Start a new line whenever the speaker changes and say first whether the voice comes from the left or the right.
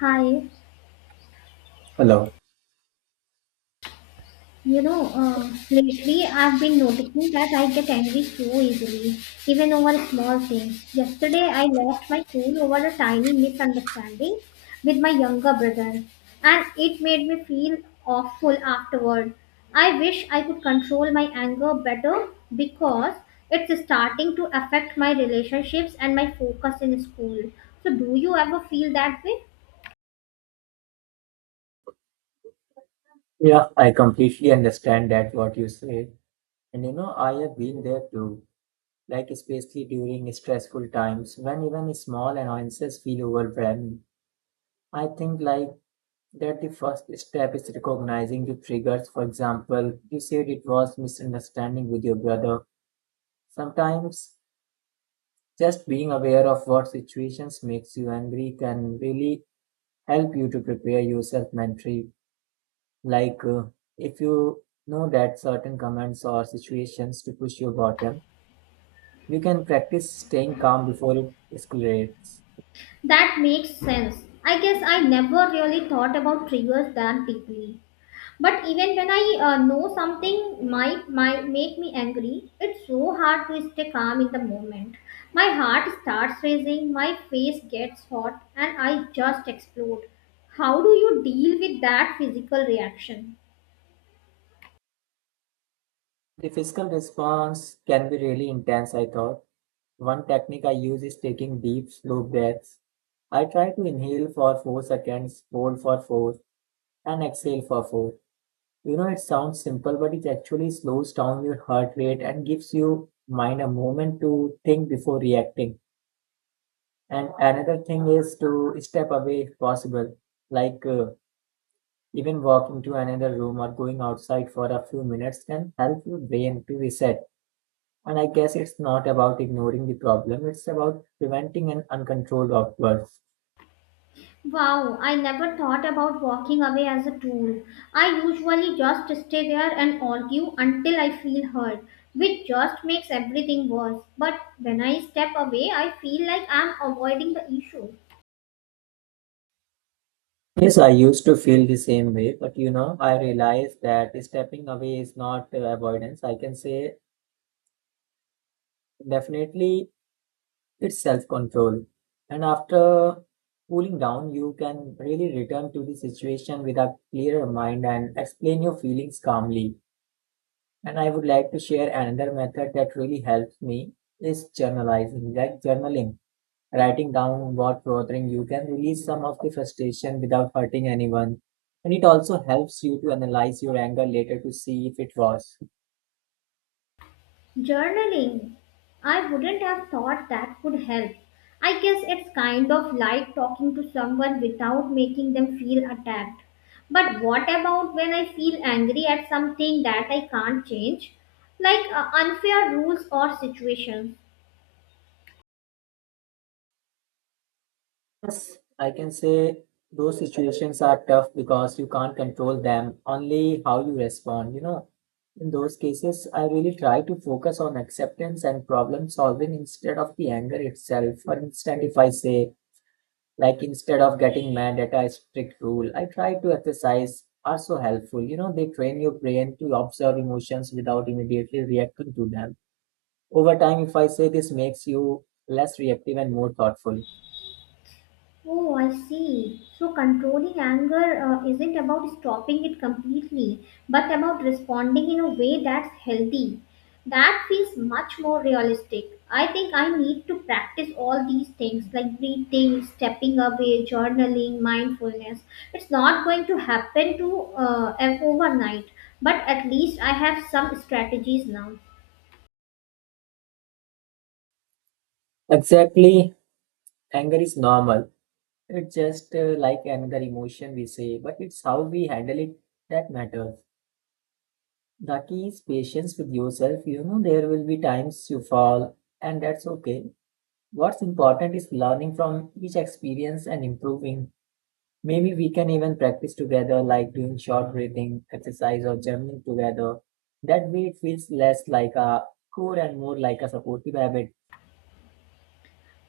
left: Hi,
right: Hello.
left: lately I've been noticing that I get angry so easily, even over small things. Yesterday I lost my cool over a tiny misunderstanding with my younger brother, and it made me feel awful afterward. I wish I could control my anger better because it's starting to affect my relationships and my focus in school. So, do you ever feel that way?
right: Yeah, I completely understand that what you said. And you know, I have been there too. Like especially during stressful times when even small annoyances feel overwhelming. I think that the first step is recognizing the triggers. For example, you said it was misunderstanding with your brother. Sometimes just being aware of what situations makes you angry can really help you to prepare yourself mentally. Like, uh, if you know that certain commands or situations to push your bottom, you can practice staying calm before it escalates.
left: That makes sense. I guess I never really thought about triggers that deeply. But even when I know something might make me angry, it's so hard to stay calm in the moment. My heart starts racing, my face gets hot, and I just explode. How do you deal with that physical reaction?
right: The physical response can be really intense, I thought. One technique I use is taking deep, slow breaths. I try to inhale for 4 seconds, hold for 4, and exhale for 4. You know, it sounds simple, but it actually slows down your heart rate and gives your mind a moment to think before reacting. And another thing is to step away if possible, like uh, even walking to another room or going outside for a few minutes can help your brain to reset. And I guess it's not about ignoring the problem, it's about preventing an uncontrolled outburst.
left: Wow, I never thought about walking away as a tool. I usually just stay there and argue until I feel hurt, which just makes everything worse. But when I step away, I feel like I'm avoiding the issue.
right: Yes, I used to feel the same way, but you know, I realized that stepping away is not avoidance. I can say definitely it's self-control. And after cooling down, you can really return to the situation with a clearer mind and explain your feelings calmly. And I would like to share another method that really helps me is journalizing, like journaling, writing down what's bothering you can release some of the frustration without hurting anyone. And it also helps you to analyze your anger later to see if it was.
left: Journaling. I wouldn't have thought that could help. I guess it's kind of like talking to someone without making them feel attacked. But what about when I feel angry at something that I can't change? Like unfair rules or situations?
right: Yes, I can say those situations are tough because you can't control them, only how you respond. You know, in those cases, I really try to focus on acceptance and problem solving instead of the anger itself. For instance, if I say, like, instead of getting mad at a strict rule, I try to exercise are so helpful. You know, they train your brain to observe emotions without immediately reacting to them. Over time, if I say this makes you less reactive and more thoughtful.
left: Oh, I see. So controlling anger isn't about stopping it completely, but about responding in a way that's healthy. That feels much more realistic. I think I need to practice all these things like breathing, stepping away, journaling, mindfulness. It's not going to happen to overnight, but at least I have some strategies now.
right: Exactly. Anger is normal. It's just like another emotion we say, but it's how we handle it that matters. The key is patience with yourself. You know, there will be times you fall, and that's okay. What's important is learning from each experience and improving. Maybe we can even practice together, like doing short breathing exercise or journaling together. That way, it feels less like a chore and more like a supportive habit.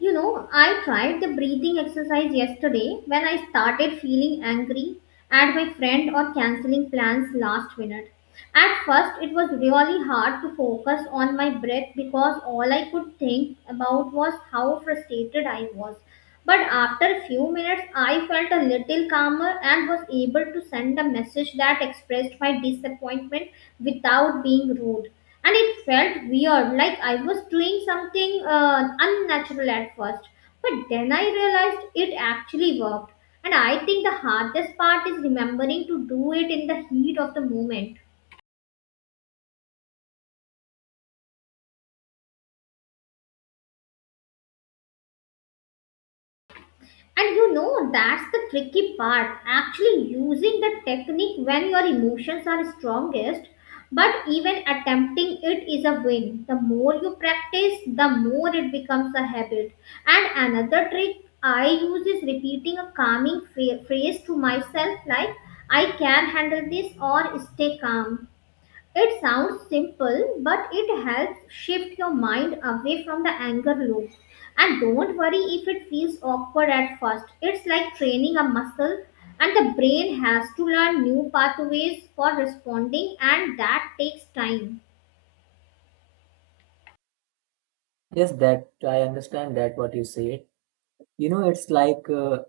left: You know, I tried the breathing exercise yesterday when I started feeling angry at my friend or canceling plans last minute. At first, it was really hard to focus on my breath because all I could think about was how frustrated I was. But after a few minutes, I felt a little calmer and was able to send a message that expressed my disappointment without being rude, and it felt weird, like I was doing something unnatural at first, but then I realized it actually worked. And I think the hardest part is remembering to do it in the heat of the moment. And you know, that's the tricky part. Actually, using the technique when your emotions are strongest, but even attempting it is a win. The more you practice, the more it becomes a habit. And another trick I use is repeating a calming phrase to myself, like, I can handle this, or stay calm. It sounds simple, but it helps shift your mind away from the anger loop. And don't worry if it feels awkward at first. It's like training a muscle, and the brain has to learn new pathways for responding, and that takes time.
right: Yes, that I understand that what you said. You know, it's like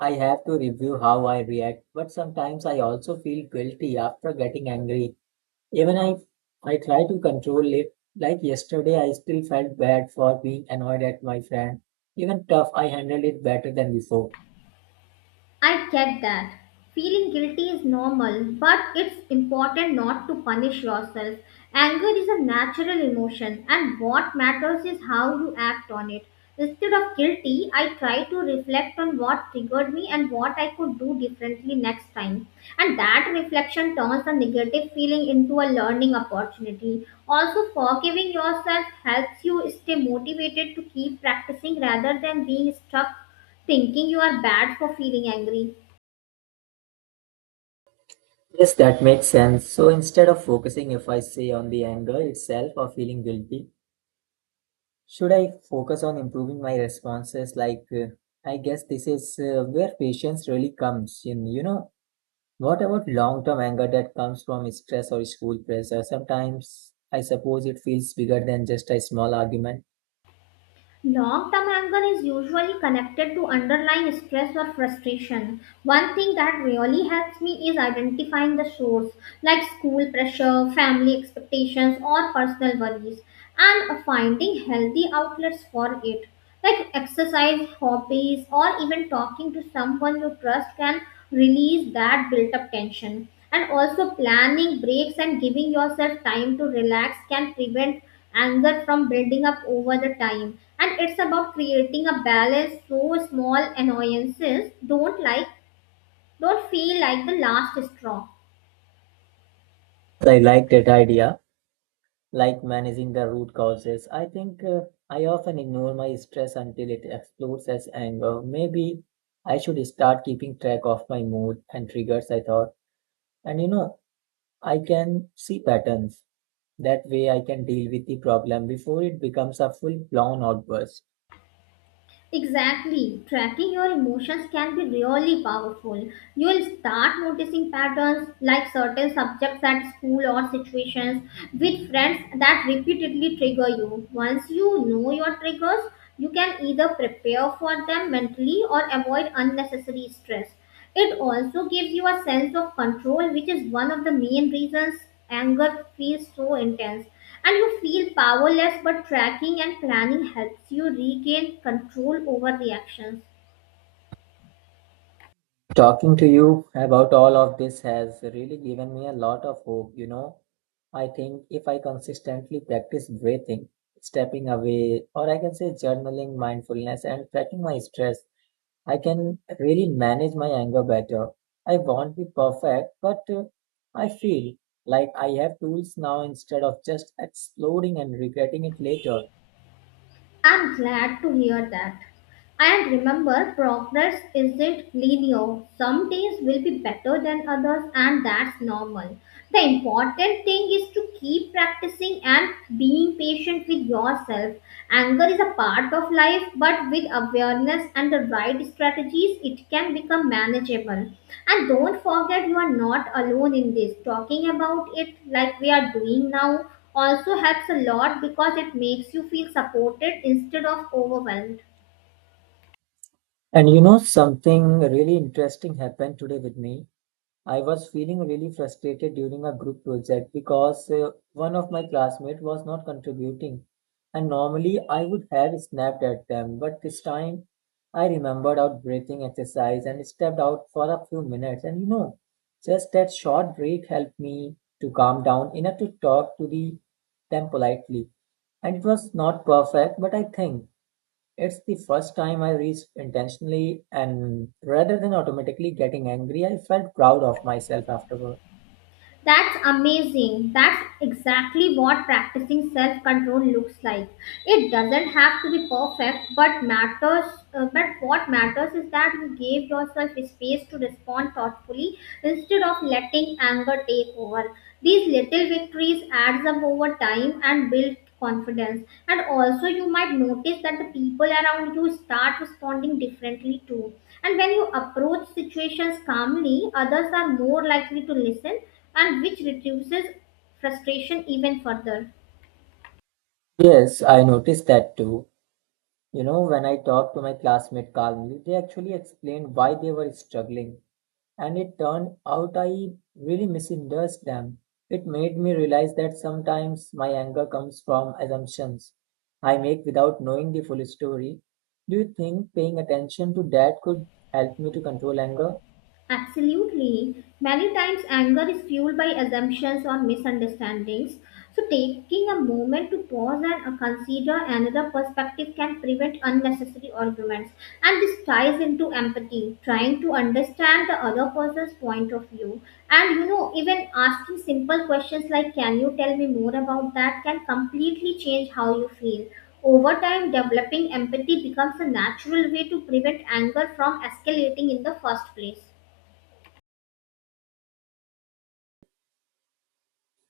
right: I have to review how I react, but sometimes I also feel guilty after getting angry. Even I try to control it. Like yesterday, I still felt bad for being annoyed at my friend. Even tough, I handled it better than before.
left: I get that. Feeling guilty is normal, but it's important not to punish yourself. Anger is a natural emotion, and what matters is how you act on it. Instead of guilty, I try to reflect on what triggered me and what I could do differently next time. And that reflection turns a negative feeling into a learning opportunity. Also, forgiving yourself helps you stay motivated to keep practicing rather than being stuck thinking you are bad for feeling angry.
right: Yes, that makes sense. So instead of focusing, if I say on the anger itself or feeling guilty, should I focus on improving my responses? I guess this is where patience really comes in. You know, what about long term anger that comes from stress or school pressure? Sometimes I suppose it feels bigger than just a small argument.
left: Long term anger is usually connected to underlying stress or frustration. One thing that really helps me is identifying the source, like school pressure, family expectations, or personal worries, and finding healthy outlets for it. Like exercise, hobbies, or even talking to someone you trust can release that built up tension. And also, planning breaks and giving yourself time to relax can prevent anger from building up over the time. And it's about creating a balance, so small annoyances don't feel like the last straw.
right: I like that idea, like managing the root causes. I often ignore my stress until it explodes as anger. Maybe I should start keeping track of my mood and triggers, I thought. And you know, I can see patterns. That way I can deal with the problem before it becomes a full blown outburst.
left: Exactly, tracking your emotions can be really powerful. You'll start noticing patterns, like certain subjects at school or situations with friends that repeatedly trigger you. Once you know your triggers, you can either prepare for them mentally or avoid unnecessary stress. It also gives you a sense of control, which is one of the main reasons anger feels so intense. And you feel powerless, but tracking and planning helps you regain control over reactions.
right: Talking to you about all of this has really given me a lot of hope. You know, I think if I consistently practice breathing, stepping away, or I can say journaling, mindfulness, and tracking my stress, I can really manage my anger better. I won't be perfect, but I feel like I have tools now instead of just exploding and regretting it later.
left: I'm glad to hear that. And remember, progress isn't linear. Some days will be better than others, and that's normal. The important thing is to keep practicing and being patient with yourself. Anger is a part of life, but with awareness and the right strategies, it can become manageable. And don't forget, you are not alone in this. Talking about it like we are doing now also helps a lot because it makes you feel supported instead of overwhelmed.
right: And you know, something really interesting happened today with me. I was feeling really frustrated during a group project because one of my classmates was not contributing. And normally I would have snapped at them, but this time I remembered out breathing exercise and stepped out for a few minutes. And you know, just that short break helped me to calm down enough to talk to them politely. And it was not perfect, but I think it's the first time I reached intentionally, and rather than automatically getting angry, I felt proud of myself afterward.
left: That's amazing. That's exactly what practicing self control looks like. It doesn't have to be perfect, but what matters is that you gave yourself space to respond thoughtfully instead of letting anger take over. These little victories adds up over time and build confidence. And also you might notice that the people around you start responding differently too. And when you approach situations calmly, others are more likely to listen, and which reduces frustration even further.
right: Yes, I noticed that too. You know, when I talked to my classmate calmly, they actually explained why they were struggling, and it turned out I really misunderstood them. It made me realize that sometimes my anger comes from assumptions I make without knowing the full story. Do you think paying attention to that could help me to control anger?
left: Absolutely. Many times anger is fueled by assumptions or misunderstandings. So, taking a moment to pause and consider another perspective can prevent unnecessary arguments. And this ties into empathy, trying to understand the other person's point of view. And you know, even asking simple questions like, can you tell me more about that? Can completely change how you feel. Over time, developing empathy becomes a natural way to prevent anger from escalating in the first place.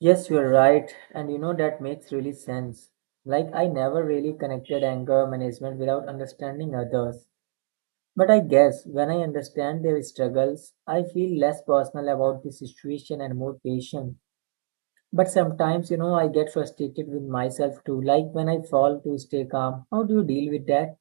right: Yes, you're right. And you know, that makes really sense. Like, I never really connected anger management without understanding others. But I guess when I understand their struggles, I feel less personal about the situation and more patient. But sometimes, you know, I get frustrated with myself too. Like, when I fall to stay calm, how do you deal with that?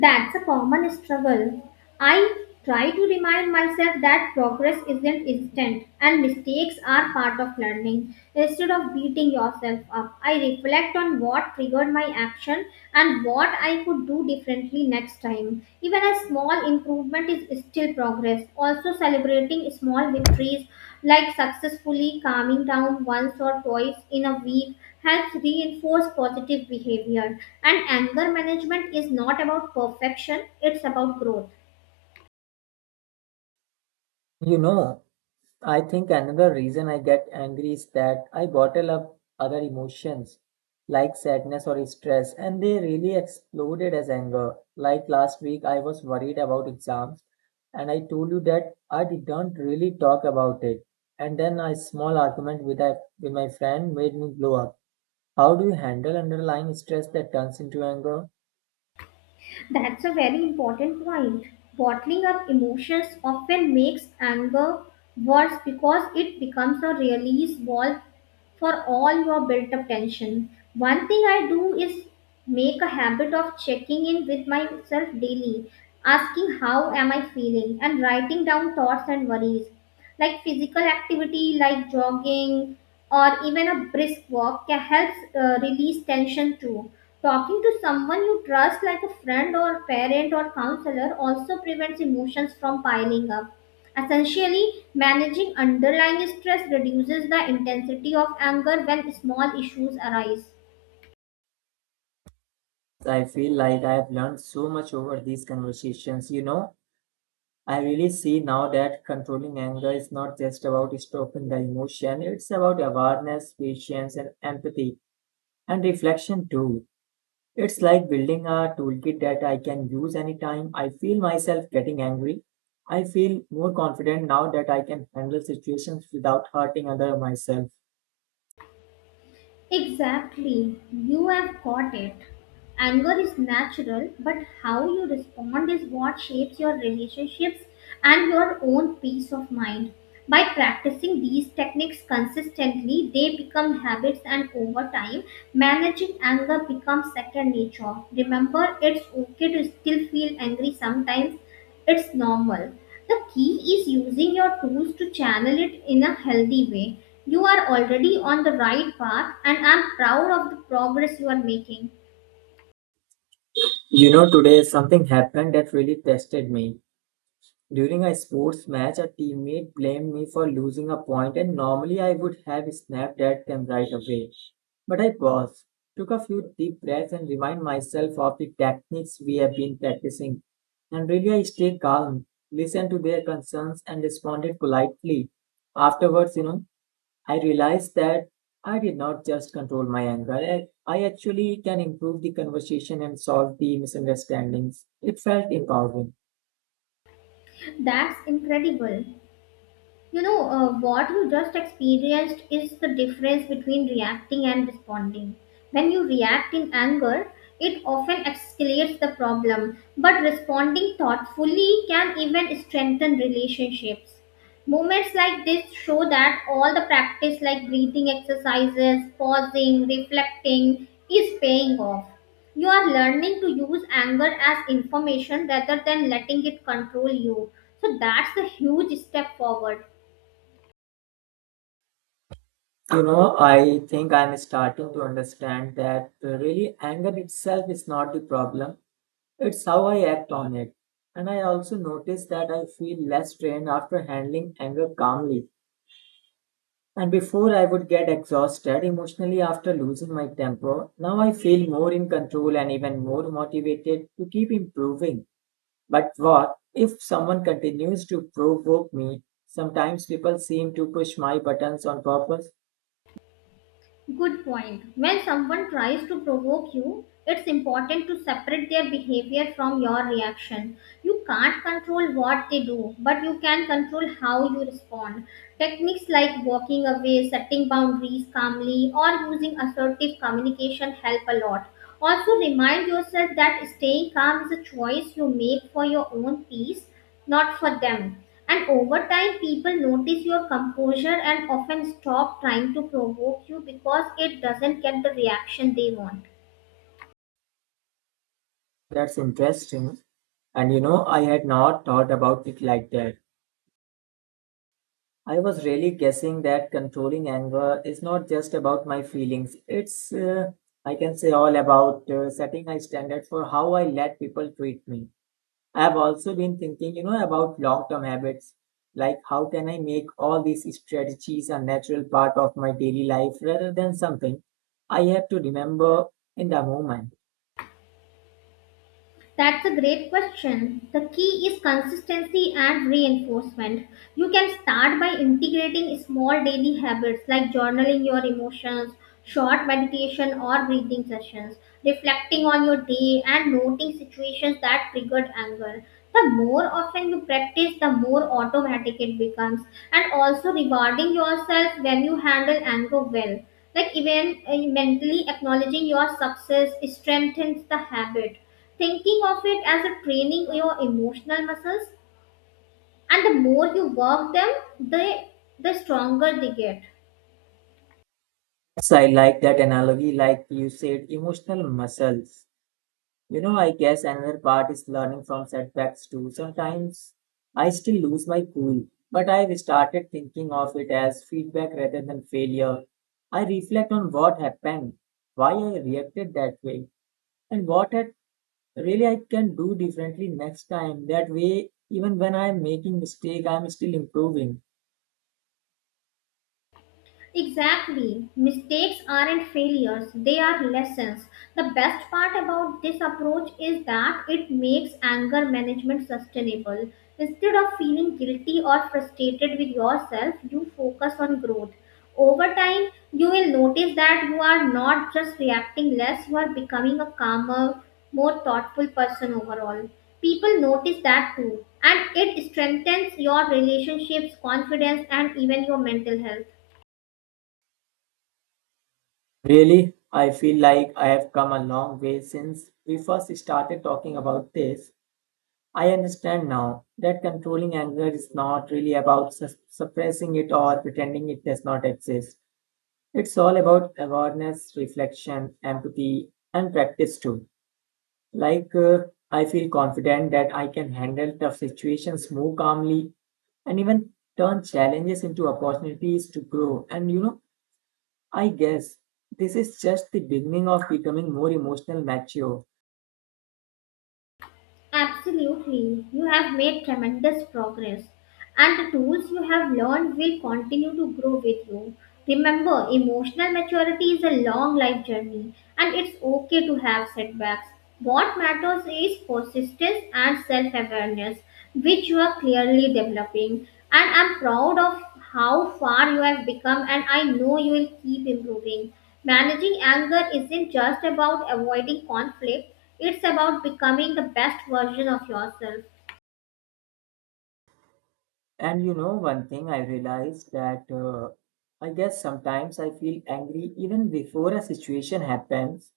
left: That's a common struggle. I try to remind myself that progress isn't instant and mistakes are part of learning. Instead of beating yourself up, I reflect on what triggered my action and what I could do differently next time. Even a small improvement is still progress. Also, celebrating small victories, like successfully calming down once or twice in a week, helps reinforce positive behavior. And anger management is not about perfection, it's about growth.
right: You know, I think another reason I get angry is that I bottle up other emotions like sadness or stress, and they really exploded as anger. Like last week, I was worried about exams, and I told you that I didn't really talk about it. And then a small argument with my friend made me blow up. How do you handle underlying stress that turns into anger?
left: That's a very important point. Bottling up emotions often makes anger worse because it becomes a release valve for all your built up tension. One thing I do is make a habit of checking in with myself daily, asking how am I feeling and writing down thoughts and worries. Like physical activity like jogging or even a brisk walk can help release tension too. Talking to someone you trust like a friend or parent or counselor also prevents emotions from piling up. Essentially, managing underlying stress reduces the intensity of anger when small issues arise.
right: I feel like I have learned so much over these conversations, you know. I really see now that controlling anger is not just about stopping the emotion, it's about awareness, patience, and empathy, and reflection too. It's like building a toolkit that I can use anytime I feel myself getting angry. I feel more confident now that I can handle situations without hurting other myself.
left: Exactly, you have got it. Anger is natural, but how you respond is what shapes your relationships and your own peace of mind. By practicing these techniques consistently, they become habits, and over time, managing anger becomes second nature. Remember, it's okay to still feel angry sometimes. It's normal. The key is using your tools to channel it in a healthy way. You are already on the right path, and I'm proud of the progress you are making.
right: You know, today something happened that really tested me. During a sports match, a teammate blamed me for losing a point, and normally I would have snapped at them right away. But I paused, took a few deep breaths, and reminded myself of the techniques we have been practicing. And really, I stayed calm, listened to their concerns, and responded politely. Afterwards, you know, I realized that I did not just control my anger. I actually can improve the conversation and solve the misunderstandings. It felt empowering.
left: That's incredible. You know, what you just experienced is the difference between reacting and responding. When you react in anger, it often escalates the problem, but responding thoughtfully can even strengthen relationships. Moments like this show that all the practice, like breathing exercises, pausing, reflecting, is paying off. You are learning to use anger as information rather than letting it control you. So that's a huge step forward.
right: You know, I think I'm starting to understand that really anger itself is not the problem. It's how I act on it. And I also notice that I feel less strained after handling anger calmly. And before I would get exhausted emotionally after losing my temper, now I feel more in control and even more motivated to keep improving. But what if someone continues to provoke me? Sometimes people seem to push my buttons on purpose.
left: Good point. When someone tries to provoke you, it's important to separate their behavior from your reaction. You can't control what they do, but you can control how you respond. Techniques like walking away, setting boundaries calmly, or using assertive communication help a lot. Also, remind yourself that staying calm is a choice you make for your own peace, not for them. And over time, people notice your composure and often stop trying to provoke you because it doesn't get the reaction they want.
right: That's interesting. And you know, I had not thought about it like that. I was really guessing that controlling anger is not just about my feelings. It's, I can say, all about setting a standard for how I let people treat me. I have also been thinking, you know, about long term habits. Like, how can I make all these strategies a natural part of my daily life rather than something I have to remember in the moment?
left: That's a great question. The key is consistency and reinforcement. You can start by integrating small daily habits like journaling your emotions, short meditation or breathing sessions, reflecting on your day, and noting situations that triggered anger. The more often you practice, the more automatic it becomes, and also rewarding yourself when you handle anger well. Like, even mentally acknowledging your success strengthens the habit. Thinking of it as a training your emotional muscles, and the more you work them, the the stronger they get.
right: Yes, I like that analogy, like you said, emotional muscles. You know, I guess another part is learning from setbacks too. Sometimes I still lose my cool, but I've started thinking of it as feedback rather than failure. I reflect on what happened, why I reacted that way, and what I really I can do differently next time. That way, even when I'm making mistake, I'm still improving.
left: Exactly. Mistakes aren't failures, they are lessons. The best part about this approach is that it makes anger management sustainable. Instead of feeling guilty or frustrated with yourself, you focus on growth. Over time, you will notice that you are not just reacting less, you are becoming a calmer, more thoughtful person overall. People notice that too, and it strengthens your relationships, confidence, and even your mental health.
right: Really, I feel like I have come a long way since we first started talking about this. I understand now that controlling anger is not really about suppressing it or pretending it does not exist. It's all about awareness, reflection, empathy, and practice too. Like, uh, I feel confident that I can handle tough situations more calmly and even turn challenges into opportunities to grow. And you know, I guess this is just the beginning of becoming more emotional mature.
left: Absolutely, you have made tremendous progress, and the tools you have learned will continue to grow with you. Remember, emotional maturity is a long life journey, and it's okay to have setbacks. What matters is persistence and self awareness, which you are clearly developing. And I'm proud of how far you have become, and I know you will keep improving. Managing anger isn't just about avoiding conflict, it's about becoming the best version of yourself.
right: And you know, one thing I realized that I guess sometimes I feel angry even before a situation happens.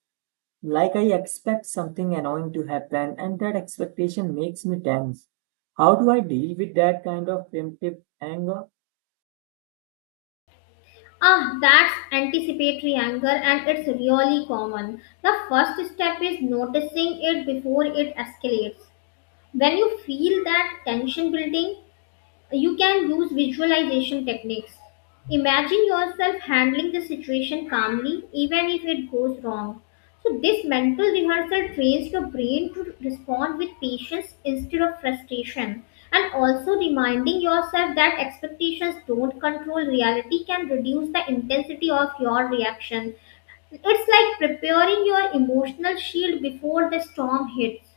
right: Like I expect something annoying to happen, and that expectation makes me tense. How do I deal with that kind of primitive anger?
left: Ah, that's anticipatory anger, and it's really common. The first step is noticing it before it escalates. When you feel that tension building, you can use visualization techniques. Imagine yourself handling the situation calmly, even if it goes wrong. So, this mental rehearsal trains your brain to respond with patience instead of frustration. And also, reminding yourself that expectations don't control reality can reduce the intensity of your reaction. It's like preparing your emotional shield before the storm hits.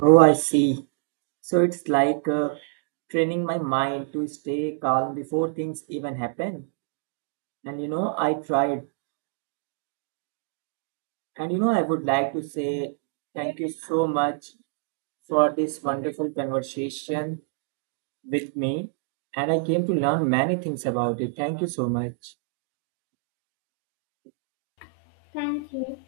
right: Oh, I see. So it's like training my mind to stay calm before things even happen. And you know, I tried And you know, I would like to say thank you so much for this wonderful conversation with me. And I came to learn many things about it. Thank you so much.
left: Thank you.